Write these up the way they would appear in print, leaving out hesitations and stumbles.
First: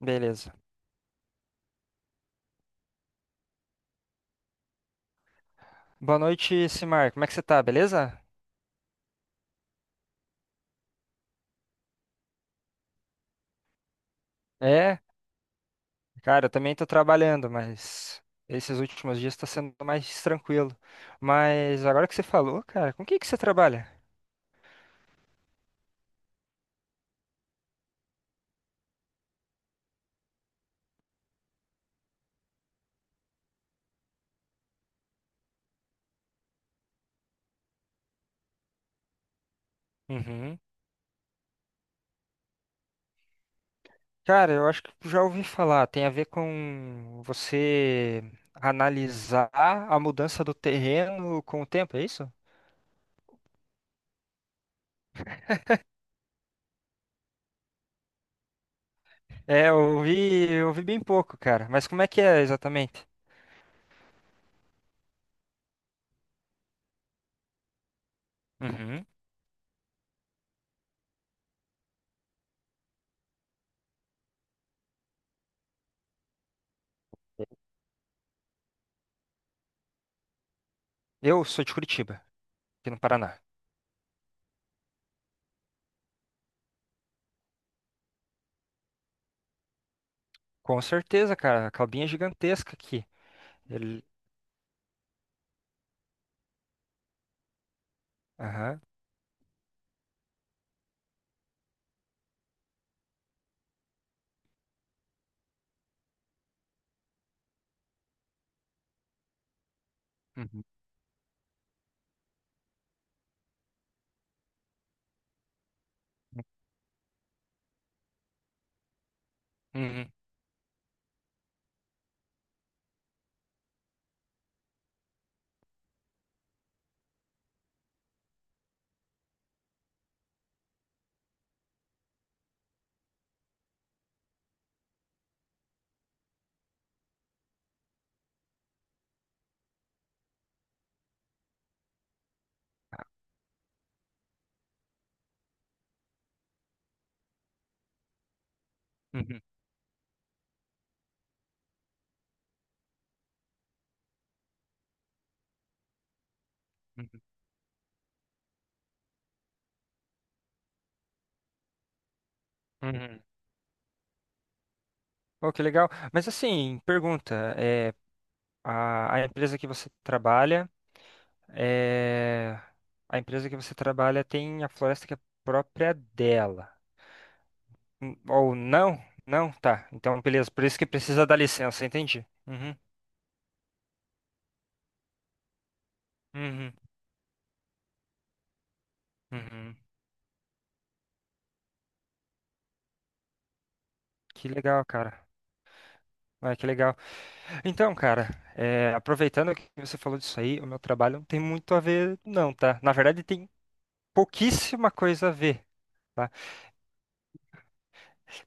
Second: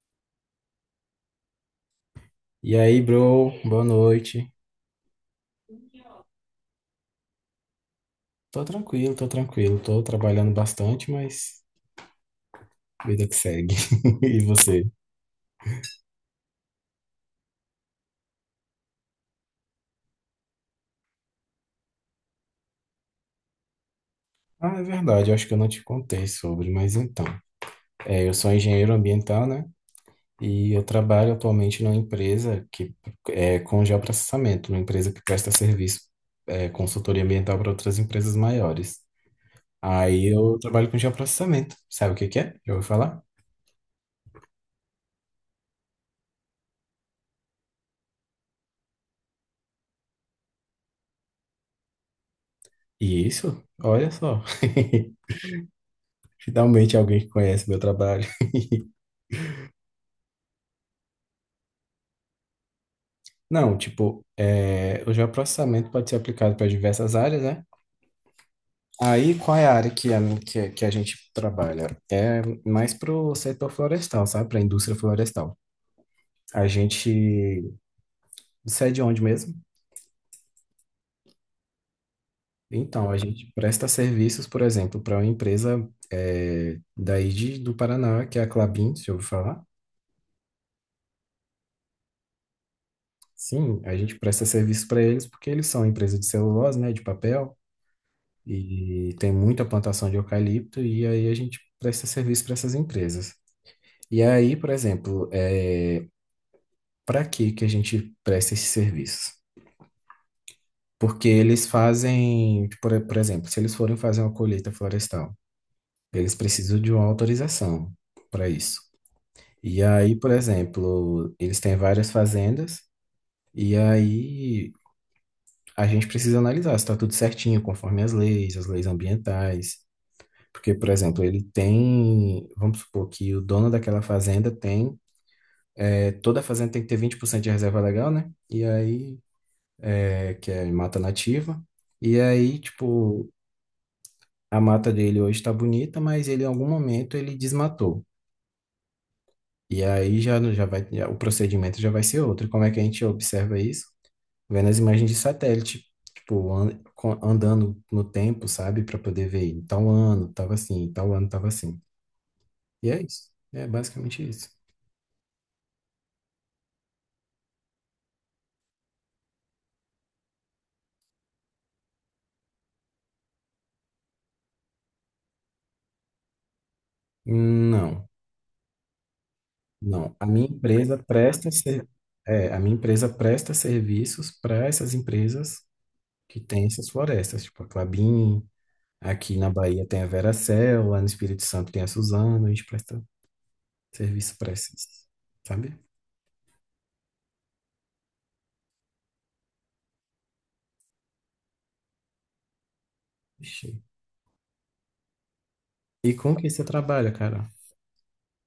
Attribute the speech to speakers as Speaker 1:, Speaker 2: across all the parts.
Speaker 1: Beleza.
Speaker 2: E aí, bro, boa noite.
Speaker 1: Boa noite, Simar. Como é que você tá? Beleza?
Speaker 2: Tô tranquilo. Tô trabalhando bastante, mas vida que segue. E você?
Speaker 1: É, cara, eu também tô trabalhando, mas esses últimos dias tá sendo mais tranquilo. Mas agora que você falou, cara, com o que você trabalha?
Speaker 2: Ah, é verdade, eu acho que eu não te contei sobre, mas então. É, eu sou engenheiro ambiental, né? E eu trabalho atualmente numa empresa que é com geoprocessamento, uma empresa que presta serviço, consultoria ambiental para outras empresas maiores. Aí eu
Speaker 1: Uhum.
Speaker 2: trabalho com geoprocessamento. Sabe o que que é? Já ouviu falar?
Speaker 1: Cara, eu acho que já ouvi falar. Tem a ver com você analisar a mudança do terreno com o tempo, é isso?
Speaker 2: Isso, olha só. Finalmente alguém que conhece meu trabalho.
Speaker 1: Eu ouvi bem pouco, cara. Mas como é que é exatamente?
Speaker 2: Não, tipo, é, o geoprocessamento pode ser aplicado para diversas áreas, né?
Speaker 1: Uhum.
Speaker 2: Aí, qual é a área que a gente trabalha? É mais para o setor florestal, sabe? Para a indústria florestal. A gente sai é de onde mesmo?
Speaker 1: Eu sou de Curitiba, aqui no
Speaker 2: Então, a
Speaker 1: Paraná.
Speaker 2: gente presta serviços, por exemplo, para uma empresa do Paraná, que é a Klabin, se ouviu falar?
Speaker 1: Com certeza, cara. A calbinha é gigantesca aqui.
Speaker 2: Sim, a
Speaker 1: Ele.
Speaker 2: gente presta serviço para eles porque eles são empresa de celulose, né? De papel.
Speaker 1: Aham.
Speaker 2: E tem muita plantação de eucalipto, e aí a gente presta serviço para essas empresas. E aí, por exemplo, para que que a gente presta esses serviços?
Speaker 1: Uhum,
Speaker 2: Porque eles fazem, tipo, por exemplo, se eles forem fazer uma colheita florestal, eles precisam de uma autorização para isso. E
Speaker 1: uhum,
Speaker 2: aí, por exemplo, eles têm várias fazendas, e aí a gente precisa analisar se está tudo certinho, conforme as leis ambientais. Porque, por exemplo, ele tem. Vamos supor que o dono daquela fazenda tem. É, toda a fazenda tem que ter 20% de reserva legal, né? E aí, é, que é mata nativa. E aí, tipo, a mata dele hoje está bonita, mas ele em algum momento ele desmatou.
Speaker 1: uhum,
Speaker 2: E aí o procedimento já vai ser outro. Como é que a gente observa isso? Vendo as imagens de satélite, tipo,
Speaker 1: uhum,
Speaker 2: andando no tempo, sabe? Para poder ver, em tal ano tava assim, em tal ano tava assim. E é
Speaker 1: uhum.
Speaker 2: isso. É basicamente isso.
Speaker 1: Oh, que legal. Mas assim, pergunta, a empresa que você trabalha, é, a empresa que você trabalha tem a floresta que é própria dela.
Speaker 2: Não.
Speaker 1: Ou não? Não? Tá.
Speaker 2: Não,
Speaker 1: Então, beleza. Por isso que precisa da licença, entendi.
Speaker 2: a minha
Speaker 1: Uhum,
Speaker 2: empresa presta serviços para essas empresas que têm
Speaker 1: uhum,
Speaker 2: essas florestas, tipo a Klabin, aqui na
Speaker 1: uhum.
Speaker 2: Bahia tem a Veracel, lá no Espírito Santo tem a Suzano, a gente presta serviço
Speaker 1: Que
Speaker 2: para
Speaker 1: legal,
Speaker 2: essas,
Speaker 1: cara.
Speaker 2: sabe?
Speaker 1: Ah, que legal. Então, cara, aproveitando que você falou disso aí, o meu trabalho não tem muito a ver, não, tá? Na verdade, tem
Speaker 2: Ixi.
Speaker 1: pouquíssima coisa a ver,
Speaker 2: E
Speaker 1: tá?
Speaker 2: com que você trabalha, cara?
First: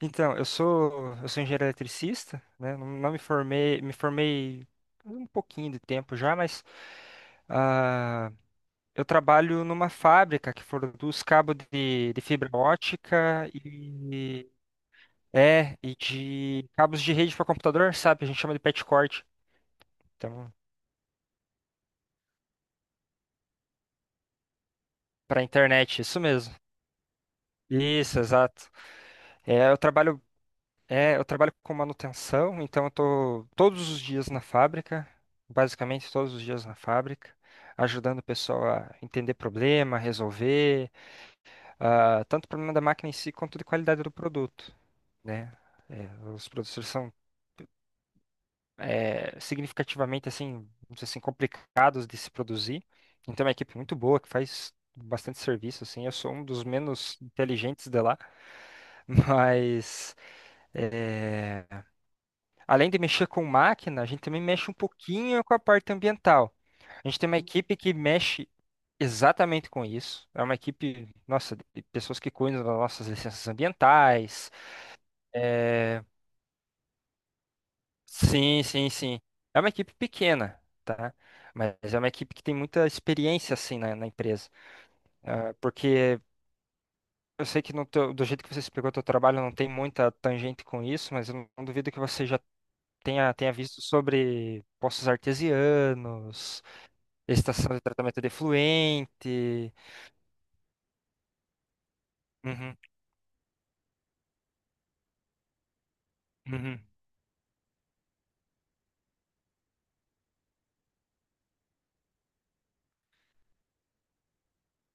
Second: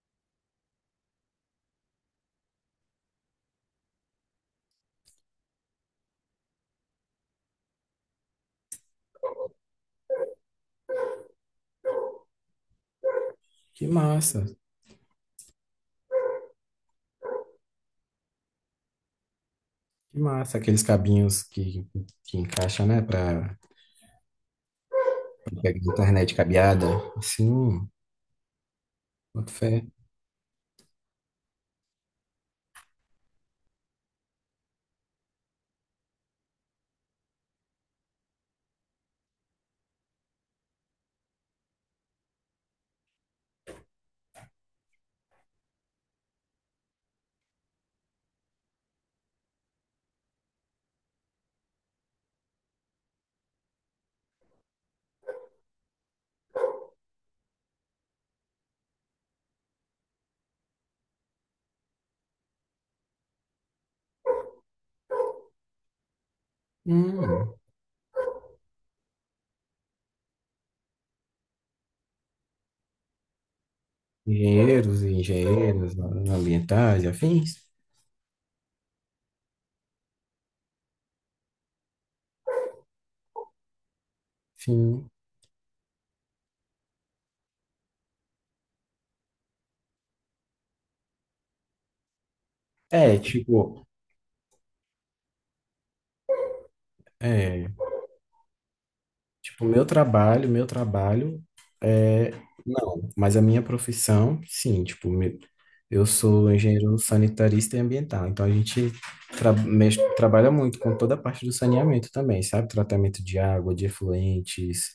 Speaker 1: Então, eu sou engenheiro eletricista, né? Não, me formei, me formei um pouquinho de tempo já, mas ah, eu trabalho numa fábrica que produz cabo de fibra ótica
Speaker 2: Que massa,
Speaker 1: e é e de cabos de rede para computador, sabe? A gente chama de patchcord.
Speaker 2: que massa, aqueles cabinhos que encaixa, né, para
Speaker 1: Para
Speaker 2: pegar
Speaker 1: internet, isso
Speaker 2: internet
Speaker 1: mesmo.
Speaker 2: cabeada, assim,
Speaker 1: Isso, exato.
Speaker 2: boto
Speaker 1: É, eu
Speaker 2: fé.
Speaker 1: trabalho, eu trabalho com manutenção, então eu tô todos os dias na fábrica, basicamente todos os dias na fábrica, ajudando o pessoal a entender problema, resolver, tanto problema da máquina em si quanto de qualidade do produto, né? É, os produtores são significativamente assim, vamos dizer assim, complicados de se produzir. Então é uma equipe muito boa que faz bastante serviço assim. Eu sou um dos menos inteligentes de lá, mas é, além de mexer com máquina, a gente também mexe um pouquinho com a parte ambiental. A gente tem uma
Speaker 2: Hum,
Speaker 1: equipe que mexe exatamente com isso. É uma equipe, nossa, de pessoas que cuidam das nossas licenças ambientais,
Speaker 2: engenheiros e engenheiras
Speaker 1: é.
Speaker 2: ambientais e afins.
Speaker 1: Sim, sim, sim. É uma equipe pequena, tá? Mas é uma equipe que tem muita experiência, assim, na empresa.
Speaker 2: Sim.
Speaker 1: Ah, porque eu sei que no do jeito que você explicou o teu trabalho não tem muita tangente com isso, mas eu não duvido que você já
Speaker 2: É,
Speaker 1: tenha visto
Speaker 2: tipo,
Speaker 1: sobre poços artesianos,
Speaker 2: é,
Speaker 1: estação de tratamento de
Speaker 2: tipo,
Speaker 1: efluente.
Speaker 2: meu trabalho, é
Speaker 1: Uhum,
Speaker 2: não, mas a minha profissão, sim, tipo, eu sou
Speaker 1: uhum.
Speaker 2: engenheiro sanitarista e ambiental, então a gente trabalha muito com toda a parte do saneamento também, sabe? Tratamento de água, de efluentes,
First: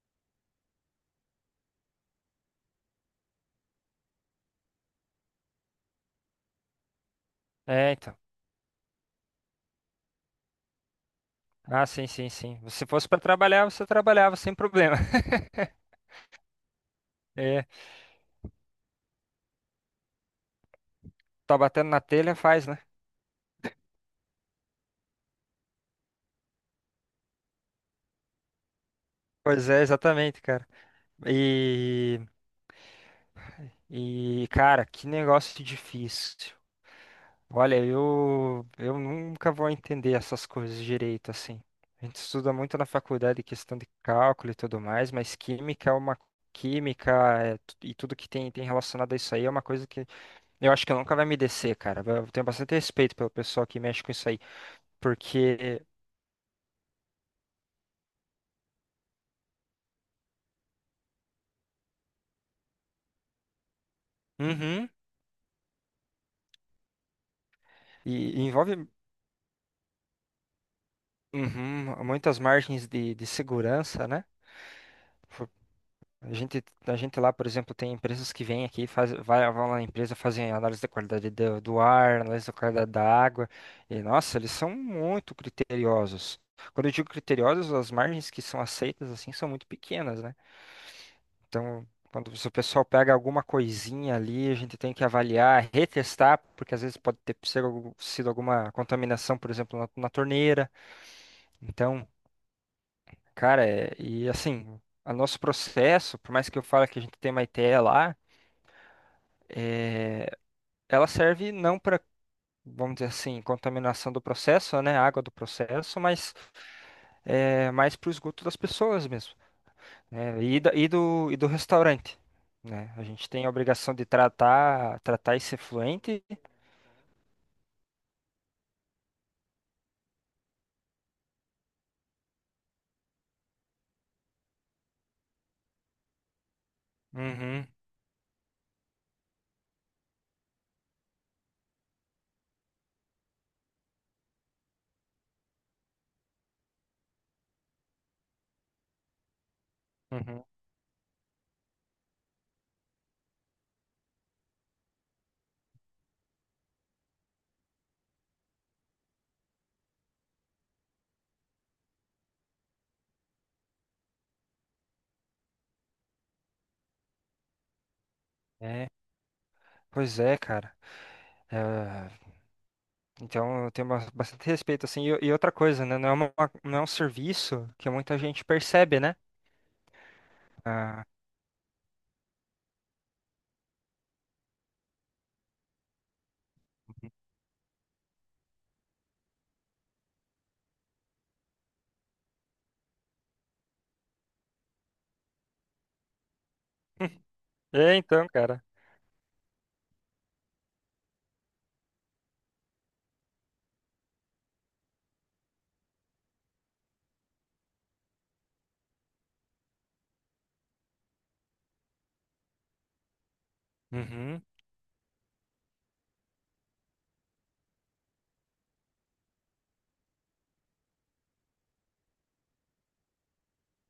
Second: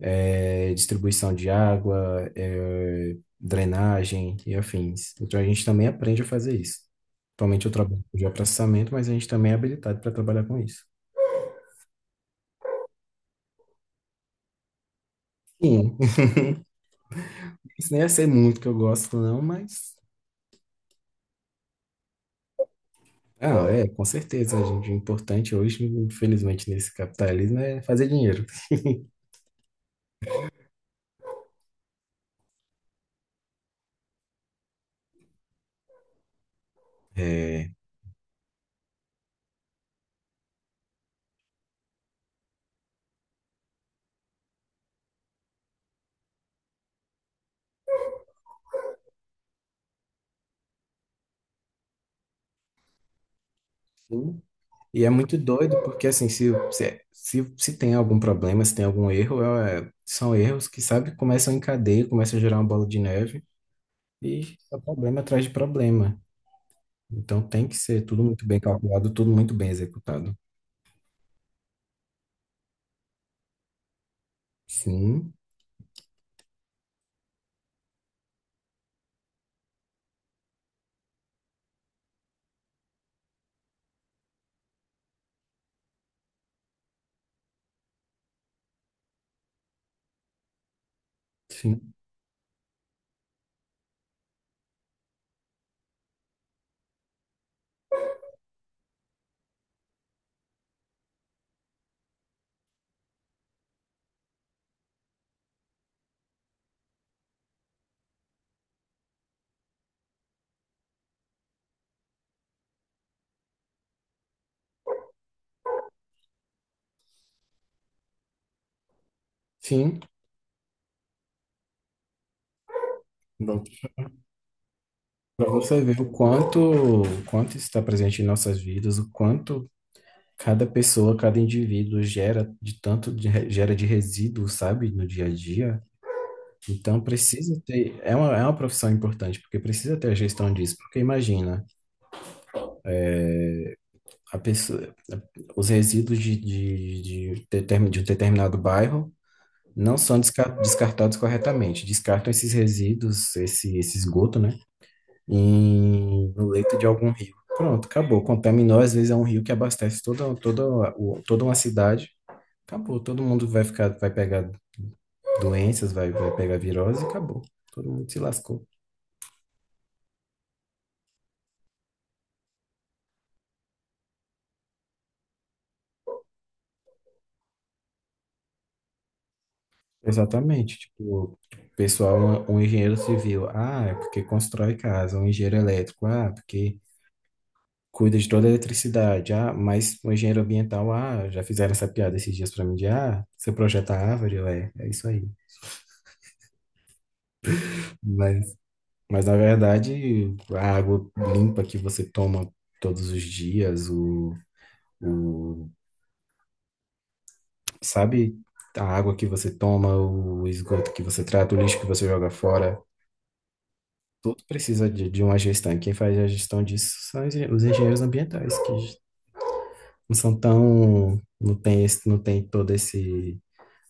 Speaker 2: distribuição de água, drenagem e afins. Então a gente também aprende a fazer isso. Atualmente eu
Speaker 1: É,
Speaker 2: trabalho
Speaker 1: então.
Speaker 2: com geoprocessamento, mas a gente também é habilitado para trabalhar com isso.
Speaker 1: Ah, sim, sim, sim. Se fosse para trabalhar, você trabalhava sem problema.
Speaker 2: Sim,
Speaker 1: É,
Speaker 2: isso nem ia ser muito que eu gosto, não, mas.
Speaker 1: tá batendo na telha, faz, né?
Speaker 2: Ah, é, com certeza, a gente. O importante hoje, infelizmente, nesse capitalismo é fazer dinheiro.
Speaker 1: Pois é, exatamente, cara. E, cara, que negócio difícil. Olha, eu nunca vou entender essas coisas direito, assim. A gente estuda muito na faculdade questão de cálculo e tudo mais, mas química é uma química é e tudo que tem relacionado a isso aí é uma coisa que eu acho que nunca vai me descer, cara. Eu tenho bastante respeito pelo pessoal que mexe com isso aí,
Speaker 2: Sim. E é muito doido,
Speaker 1: porque
Speaker 2: porque assim, se tem algum problema, se tem algum erro, é, são erros que, sabe, começam em cadeia, começam a gerar uma bola de neve e é
Speaker 1: uhum,
Speaker 2: problema atrás de problema. Então tem que ser tudo muito
Speaker 1: e
Speaker 2: bem
Speaker 1: envolve
Speaker 2: calculado, tudo muito bem executado.
Speaker 1: uhum, muitas margens de segurança, né?
Speaker 2: Sim,
Speaker 1: A gente lá, por exemplo, tem empresas que vêm aqui, faz, vai, vão lá na empresa, fazem análise da qualidade do ar, análise da qualidade da água. E, nossa, eles são muito criteriosos. Quando eu digo criteriosos, as margens que são aceitas, assim, são muito pequenas, né? Então,
Speaker 2: sim,
Speaker 1: quando se o pessoal pega alguma coisinha ali, a gente tem que avaliar, retestar, porque às vezes pode ter sido sido alguma contaminação, por exemplo, na torneira. Então, cara, é, e assim... O nosso processo, por mais que eu fale que a gente tem uma ITE lá, é, ela serve não para, vamos dizer assim, contaminação do processo, né, água do processo, mas mais para o esgoto das pessoas mesmo,
Speaker 2: sim.
Speaker 1: né, e e do restaurante, né? A gente tem a obrigação de tratar, tratar
Speaker 2: Para
Speaker 1: esse
Speaker 2: você ver
Speaker 1: efluente.
Speaker 2: o quanto isso está presente em nossas vidas, o quanto cada pessoa, cada indivíduo gera de tanto de, gera de resíduo, sabe, no dia a dia. Então precisa
Speaker 1: Uhum,
Speaker 2: ter, é uma profissão importante, porque precisa ter a gestão disso. Porque imagina, a pessoa, os resíduos de um determinado bairro não são
Speaker 1: uhum.
Speaker 2: desca- descartados corretamente. Descartam esses resíduos, esse esgoto, né, no leito de algum rio. Pronto, acabou. Contaminou, às vezes é um rio que abastece toda uma cidade. Acabou, todo mundo vai ficar, vai pegar doenças, vai pegar virose e acabou. Todo mundo se lascou.
Speaker 1: É, pois é, cara. É, então eu tenho bastante respeito assim. E outra coisa, né, não é um serviço que muita gente percebe, né?
Speaker 2: Exatamente.
Speaker 1: Ah,
Speaker 2: Tipo, o pessoal, um engenheiro civil, ah, é porque constrói casa, um engenheiro elétrico, ah, porque cuida de toda a eletricidade, ah, mas um engenheiro ambiental, ah, já fizeram essa piada esses dias pra mim de, ah, você projeta árvore, ué, é isso aí.
Speaker 1: é, então,
Speaker 2: Mas,
Speaker 1: cara.
Speaker 2: mas na verdade, a água limpa que você toma todos os dias, o sabe? A água que você toma, o esgoto que você trata, o lixo que você joga fora, tudo
Speaker 1: Uhum.
Speaker 2: precisa de uma gestão. E quem faz a gestão disso são os engenheiros ambientais, que não são tão, não tem esse, não tem todo esse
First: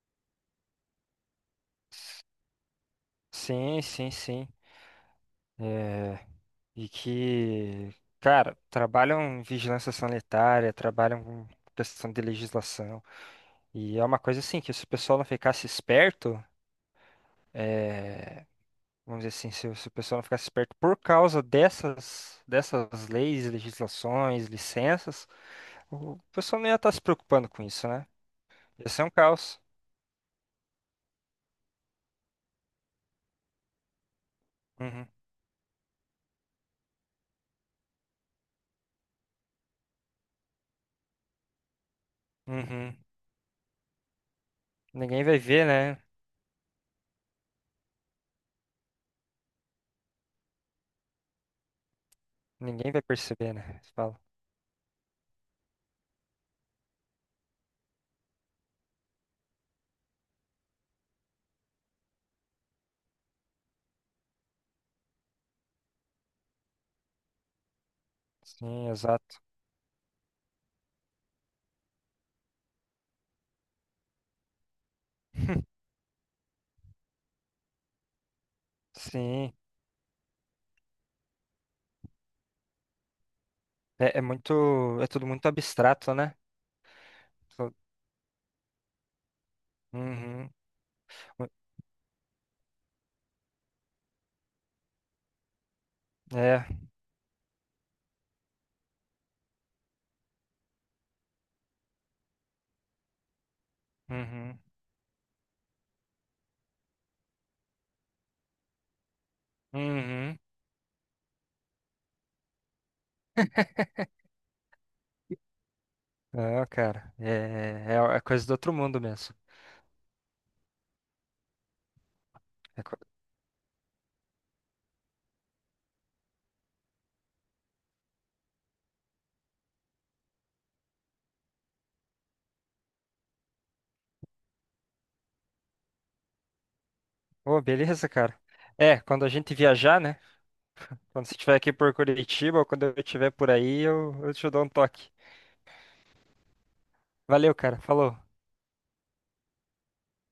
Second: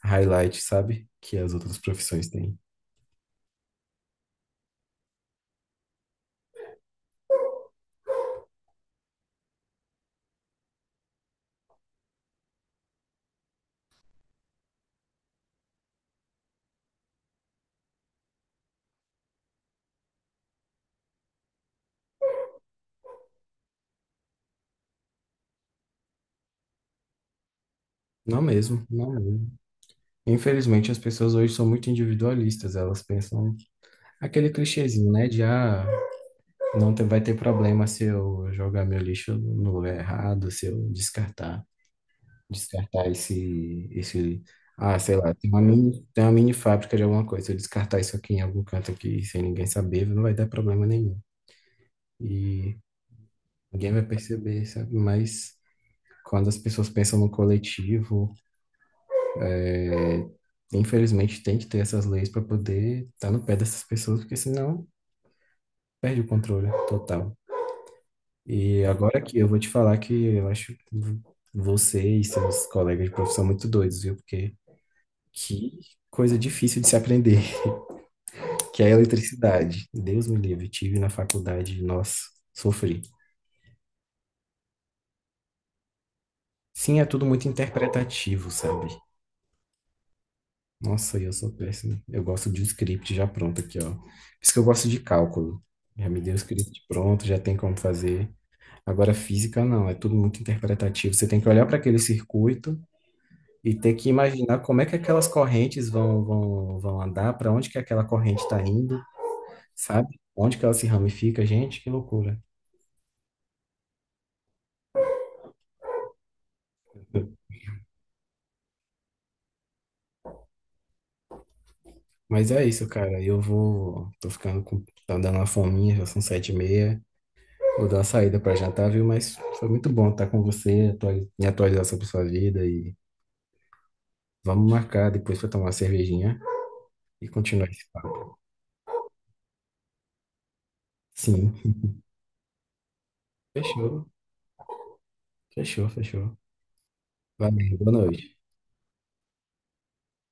Speaker 2: highlight, sabe? Que as outras profissões têm.
Speaker 1: Sim, sim, sim. É, e que, cara, trabalham em vigilância sanitária, trabalham com questão de legislação. E é uma coisa assim, que se o pessoal não ficasse esperto, é, vamos dizer assim, se o pessoal não ficasse esperto por causa dessas leis, legislações, licenças, o pessoal não ia estar se preocupando com isso, né?
Speaker 2: Não mesmo,
Speaker 1: Ia ser um
Speaker 2: não mesmo.
Speaker 1: caos.
Speaker 2: Infelizmente, as pessoas hoje são muito individualistas, elas pensam aquele
Speaker 1: Uhum,
Speaker 2: clichêzinho, né? De ah, não te- vai ter problema se eu jogar meu lixo no lugar errado, se eu descartar.
Speaker 1: uhum.
Speaker 2: Descartar ah, sei
Speaker 1: Ninguém
Speaker 2: lá,
Speaker 1: vai ver, né?
Speaker 2: tem uma mini fábrica de alguma coisa. Se eu descartar isso aqui em algum canto aqui, sem ninguém saber, não vai dar problema nenhum. E
Speaker 1: Ninguém vai perceber, né?
Speaker 2: ninguém
Speaker 1: Você
Speaker 2: vai
Speaker 1: fala.
Speaker 2: perceber, sabe? Mas quando as pessoas pensam no coletivo, é, infelizmente tem que ter essas leis para poder estar no pé dessas pessoas, porque senão perde o controle total. E
Speaker 1: Sim,
Speaker 2: agora aqui
Speaker 1: exato.
Speaker 2: eu vou te falar que eu acho você e seus colegas de profissão muito doidos, viu? Porque que coisa difícil de se aprender. Que é a
Speaker 1: Sim.
Speaker 2: eletricidade. Deus me livre, tive na faculdade, nossa, sofri.
Speaker 1: É, é muito. É tudo muito abstrato, né?
Speaker 2: Sim, é tudo muito
Speaker 1: Tu-
Speaker 2: interpretativo, sabe?
Speaker 1: uhum.
Speaker 2: Nossa, eu sou péssimo. Eu gosto de um script já pronto aqui, ó. Por isso que eu gosto de cálculo. Já me deu o
Speaker 1: É.
Speaker 2: script pronto, já tem como fazer. Agora, física não, é tudo muito interpretativo. Você tem que olhar para aquele circuito e ter que
Speaker 1: Uhum.
Speaker 2: imaginar como é que aquelas correntes vão andar, para onde que aquela corrente está indo, sabe?
Speaker 1: Uhum.
Speaker 2: Onde que ela se ramifica, gente, que loucura.
Speaker 1: Não, cara. É coisa do outro mundo mesmo.
Speaker 2: Mas é
Speaker 1: É
Speaker 2: isso,
Speaker 1: co-
Speaker 2: cara. Eu vou. Tô ficando com. Tá dando uma fominha, já são 7:30. Vou dar uma saída pra jantar, viu? Mas foi muito bom estar com você, me atualizar sobre sua vida e vamos marcar depois pra tomar uma cervejinha e
Speaker 1: ô,
Speaker 2: continuar esse
Speaker 1: beleza,
Speaker 2: papo.
Speaker 1: cara. É, quando a gente viajar, né? Quando você
Speaker 2: Sim.
Speaker 1: estiver aqui por Curitiba ou quando eu estiver por aí,
Speaker 2: Fechou,
Speaker 1: eu te dou um toque.
Speaker 2: fechou, fechou.
Speaker 1: Valeu,
Speaker 2: Valeu,
Speaker 1: cara.
Speaker 2: boa
Speaker 1: Falou.
Speaker 2: noite.